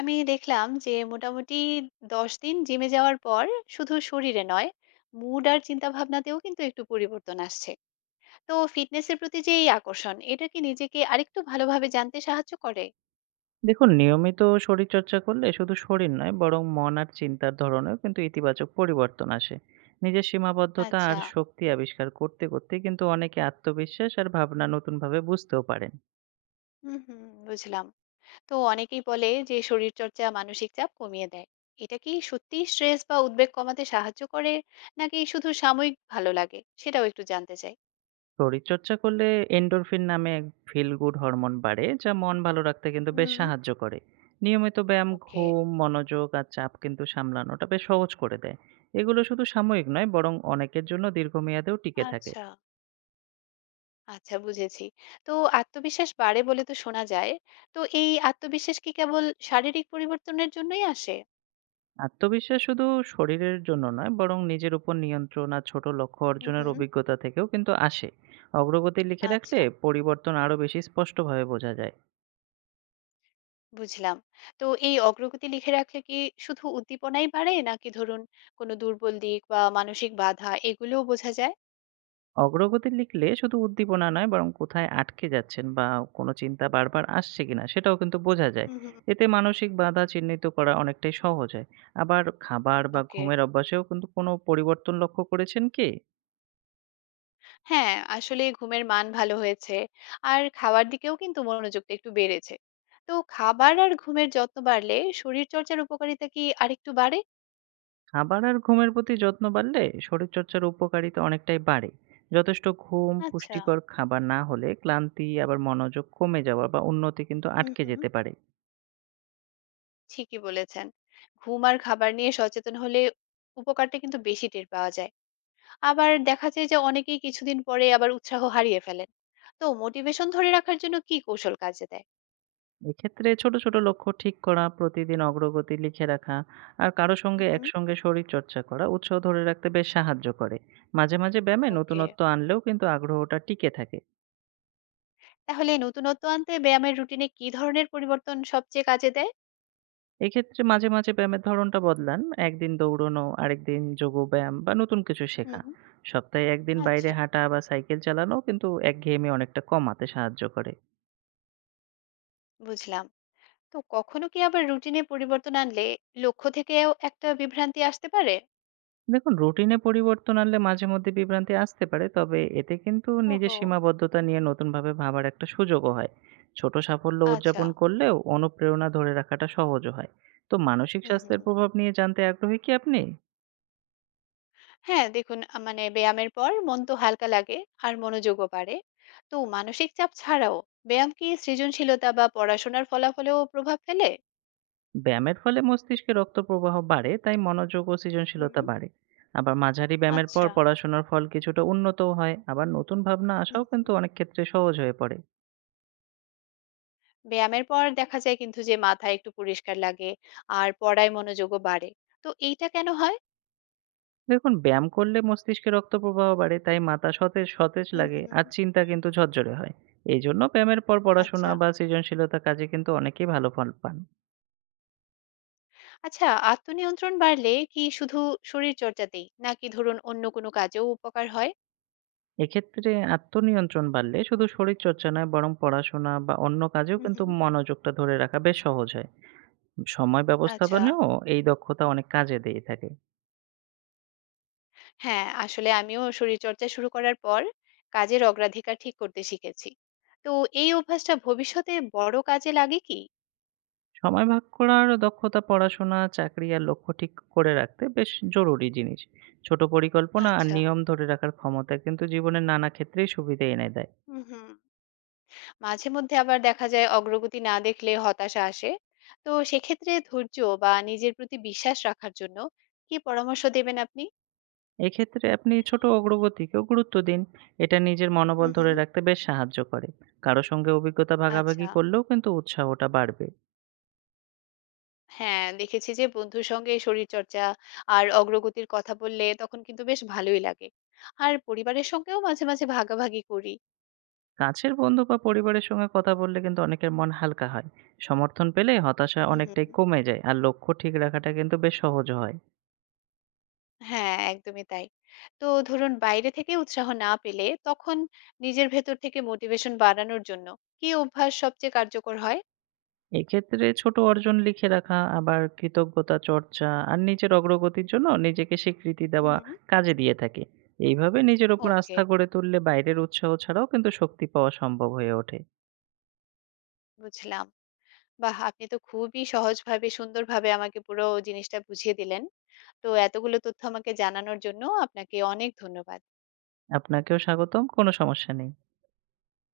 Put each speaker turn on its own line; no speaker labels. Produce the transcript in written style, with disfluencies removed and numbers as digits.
আমি দেখলাম যে মোটামুটি ১০ দিন জিমে যাওয়ার পর শুধু শরীরে নয়, মুড আর চিন্তাভাবনাতেও কিন্তু একটু পরিবর্তন আসছে। তো ফিটনেসের প্রতি যে এই আকর্ষণ, এটা কি নিজেকে আরেকটু ভালোভাবে জানতে সাহায্য করে?
দেখুন, নিয়মিত শরীরচর্চা করলে শুধু শরীর নয় বরং মন আর চিন্তার ধরনেও কিন্তু ইতিবাচক পরিবর্তন আসে। নিজের সীমাবদ্ধতা
আচ্ছা,
আর শক্তি আবিষ্কার করতে করতে কিন্তু অনেকে আত্মবিশ্বাস আর ভাবনা নতুনভাবে বুঝতেও পারেন।
হুম, হুম, বুঝলাম। তো অনেকেই বলে যে শরীরচর্চা মানসিক চাপ কমিয়ে দেয়। এটা কি সত্যিই স্ট্রেস বা উদ্বেগ কমাতে সাহায্য করে? নাকি শুধু সাময়িক ভালো লাগে? সেটাও একটু জানতে চাই।
শরীরচর্চা করলে এন্ডোরফিন নামে এক ফিল গুড হরমোন বাড়ে যা মন ভালো রাখতে কিন্তু বেশ
হুম,
সাহায্য করে। নিয়মিত ব্যায়াম
ওকে,
ঘুম মনোযোগ আর চাপ কিন্তু সামলানোটা বেশ সহজ করে দেয়। এগুলো শুধু সাময়িক নয় বরং অনেকের জন্য দীর্ঘমেয়াদেও টিকে থাকে।
আচ্ছা। আচ্ছা বুঝেছি। তো আত্মবিশ্বাস বাড়ে বলে তো শোনা যায়। তো এই আত্মবিশ্বাস কি কেবল শারীরিক পরিবর্তনের জন্যই আসে?
আত্মবিশ্বাস শুধু শরীরের জন্য নয় বরং নিজের উপর নিয়ন্ত্রণ আর ছোট লক্ষ্য
হুম
অর্জনের
হুম
অভিজ্ঞতা থেকেও কিন্তু আসে। অগ্রগতি লিখে রাখলে
আচ্ছা,
পরিবর্তন আরো বেশি স্পষ্টভাবে বোঝা যায়।
বুঝলাম। তো এই অগ্রগতি লিখে রাখলে কি শুধু উদ্দীপনাই বাড়ে নাকি ধরুন কোনো দুর্বল দিক বা মানসিক বাধা এগুলোও বোঝা যায়?
অগ্রগতি লিখলে শুধু উদ্দীপনা নয় বরং কোথায় আটকে যাচ্ছেন বা কোনো চিন্তা বারবার আসছে কিনা সেটাও কিন্তু বোঝা যায়।
হুম হুম,
এতে মানসিক বাধা চিহ্নিত করা অনেকটাই সহজ হয়। আবার খাবার বা
ওকে,
ঘুমের অভ্যাসেও কিন্তু কোনো পরিবর্তন লক্ষ্য করেছেন কি?
হ্যাঁ আসলে ঘুমের মান ভালো হয়েছে আর খাওয়ার দিকেও কিন্তু মনোযোগটা একটু বেড়েছে। তো খাবার আর ঘুমের যত্ন বাড়লে শরীর চর্চার উপকারিতা কি আরেকটু বাড়ে?
খাবার আর ঘুমের প্রতি যত্ন বাড়লে শরীরচর্চার উপকারিতা অনেকটাই বাড়ে। যথেষ্ট ঘুম
আচ্ছা,
পুষ্টিকর খাবার না হলে ক্লান্তি আবার মনোযোগ কমে যাওয়া বা উন্নতি কিন্তু
হুম
আটকে
হুম,
যেতে পারে।
ঠিকই বলেছেন। ঘুম আর খাবার নিয়ে সচেতন হলে উপকারটা কিন্তু বেশি টের পাওয়া যায়। আবার দেখা যায় যে অনেকেই কিছুদিন পরে আবার উৎসাহ হারিয়ে ফেলেন। তো মোটিভেশন ধরে রাখার জন্য কি কৌশল কাজে দেয়?
এক্ষেত্রে ছোট ছোট লক্ষ্য ঠিক করা, প্রতিদিন অগ্রগতি লিখে রাখা আর কারো
হুম
সঙ্গে
হুম।
একসঙ্গে শরীরচর্চা করা উৎসাহ ধরে রাখতে বেশ সাহায্য করে। মাঝে মাঝে ব্যায়ামে
ওকে।
নতুনত্ব আনলেও কিন্তু আগ্রহটা টিকে থাকে।
তাহলে নতুনত্ব আনতে ব্যায়ামের রুটিনে কি ধরনের পরিবর্তন সবচেয়ে কাজে দেয়?
এক্ষেত্রে মাঝে, মাঝে ব্যায়ামের ধরনটা বদলান। একদিন দৌড়ানো, আরেকদিন যোগব্যায়াম বা নতুন কিছু
হুম।
শেখা। সপ্তাহে ১ দিন বাইরে
আচ্ছা,
হাঁটা বা সাইকেল চালানো কিন্তু একঘেয়েমি অনেকটা কমাতে সাহায্য করে।
বুঝলাম। তো কখনো কি আবার রুটিনে পরিবর্তন আনলে লক্ষ্য থেকেও একটা বিভ্রান্তি আসতে পারে?
দেখুন, রুটিনে পরিবর্তন আনলে মাঝে মধ্যে বিভ্রান্তি আসতে পারে, তবে এতে কিন্তু নিজের
ওহো!
সীমাবদ্ধতা নিয়ে নতুনভাবে ভাবার একটা সুযোগও হয়। ছোট সাফল্য
আচ্ছা।
উদযাপন করলেও অনুপ্রেরণা ধরে রাখাটা সহজও হয়। তো মানসিক
হুম,
স্বাস্থ্যের
হুম।
প্রভাব নিয়ে জানতে আগ্রহী কি আপনি?
হ্যাঁ, দেখুন মানে ব্যায়ামের পর মন তো হালকা লাগে আর মনোযোগও বাড়ে। তো মানসিক চাপ ছাড়াও ব্যায়াম কি সৃজনশীলতা বা পড়াশোনার ফলাফলেও প্রভাব ফেলে?
ব্যায়ামের ফলে মস্তিষ্কে রক্ত প্রবাহ বাড়ে, তাই মনোযোগ ও
হুম।
সৃজনশীলতা বাড়ে। আবার মাঝারি ব্যায়ামের পর
আচ্ছা।
পড়াশোনার ফল কিছুটা উন্নতও হয়, আবার নতুন ভাবনা
হুম,
আসাও
হুম।
কিন্তু অনেক ক্ষেত্রে সহজ হয়ে পড়ে।
ব্যায়ামের পর দেখা যায় কিন্তু যে মাথা একটু পরিষ্কার লাগে আর পড়ায় মনোযোগও বাড়ে। তো এইটা কেন হয়?
দেখুন, ব্যায়াম করলে মস্তিষ্কে রক্ত প্রবাহ বাড়ে, তাই মাথা সতেজ সতেজ
হুম,
লাগে
হুম।
আর চিন্তা কিন্তু ঝরঝরে হয়। এই জন্য ব্যায়ামের পর পড়াশোনা
আচ্ছা।
বা সৃজনশীলতা কাজে কিন্তু অনেকেই ভালো ফল পান।
আচ্ছা, আত্মনিয়ন্ত্রণ বাড়লে কি শুধু শরীরচর্চাতেই নাকি ধরুন অন্য কোনো কাজেও উপকার হয়?
এক্ষেত্রে আত্মনিয়ন্ত্রণ বাড়লে শুধু শরীরচর্চা নয় বরং পড়াশোনা বা অন্য কাজেও
হুম,
কিন্তু
হুম।
মনোযোগটা ধরে রাখা বেশ সহজ হয়। সময়
আচ্ছা।
ব্যবস্থাপনেও এই দক্ষতা অনেক কাজে দিয়ে থাকে।
হ্যাঁ, আসলে আমিও শরীরচর্চা শুরু করার পর কাজের অগ্রাধিকার ঠিক করতে শিখেছি। তো এই অভ্যাসটা ভবিষ্যতে বড় কাজে লাগে কি?
সময় ভাগ করার দক্ষতা পড়াশোনা চাকরি আর লক্ষ্য ঠিক করে রাখতে বেশ জরুরি জিনিস। ছোট পরিকল্পনা আর
আচ্ছা,
নিয়ম ধরে রাখার ক্ষমতা কিন্তু জীবনের নানা ক্ষেত্রেই সুবিধা এনে দেয়।
হুম হুম, মাঝে মধ্যে আবার দেখা যায় অগ্রগতি না দেখলে হতাশা আসে। তো সেক্ষেত্রে ধৈর্য বা নিজের প্রতি বিশ্বাস রাখার জন্য কি পরামর্শ দেবেন আপনি?
এক্ষেত্রে আপনি ছোট অগ্রগতিকেও গুরুত্ব দিন। এটা নিজের মনোবল
হুম
ধরে
হুম,
রাখতে বেশ সাহায্য করে। কারো সঙ্গে অভিজ্ঞতা ভাগাভাগি
আচ্ছা,
করলেও কিন্তু উৎসাহটা বাড়বে।
হ্যাঁ দেখেছি যে বন্ধুর সঙ্গে শরীরচর্চা আর অগ্রগতির কথা বললে তখন কিন্তু বেশ ভালোই লাগে। আর পরিবারের সঙ্গেও মাঝে মাঝে ভাগাভাগি করি।
কাছের বন্ধু বা পরিবারের সঙ্গে কথা বললে কিন্তু অনেকের মন হালকা হয়। সমর্থন পেলে হতাশা
হুম হুম,
অনেকটাই কমে যায়। আর লক্ষ্য ঠিক রাখাটা কিন্তু বেশ সহজ হয়।
হ্যাঁ, একদমই তাই। তো ধরুন বাইরে থেকে উৎসাহ না পেলে তখন নিজের ভেতর থেকে মোটিভেশন বাড়ানোর জন্য কি অভ্যাস সবচেয়ে কার্যকর হয়?
এক্ষেত্রে ছোট অর্জন লিখে রাখা, আবার কৃতজ্ঞতা চর্চা আর নিজের অগ্রগতির জন্য নিজেকে স্বীকৃতি দেওয়া
হুম,
কাজে দিয়ে থাকে। এইভাবে নিজের উপর
ওকে,
আস্থা গড়ে তুললে বাইরের উৎসাহ ছাড়াও কিন্তু শক্তি পাওয়া সম্ভব হয়ে ওঠে।
বুঝলাম। বাহ! আপনি তো খুবই সহজভাবে সুন্দরভাবে আমাকে পুরো জিনিসটা বুঝিয়ে দিলেন। তো এতগুলো তথ্য আমাকে জানানোর জন্য আপনাকে অনেক ধন্যবাদ।
আপনাকেও স্বাগতম। কোনো সমস্যা নেই।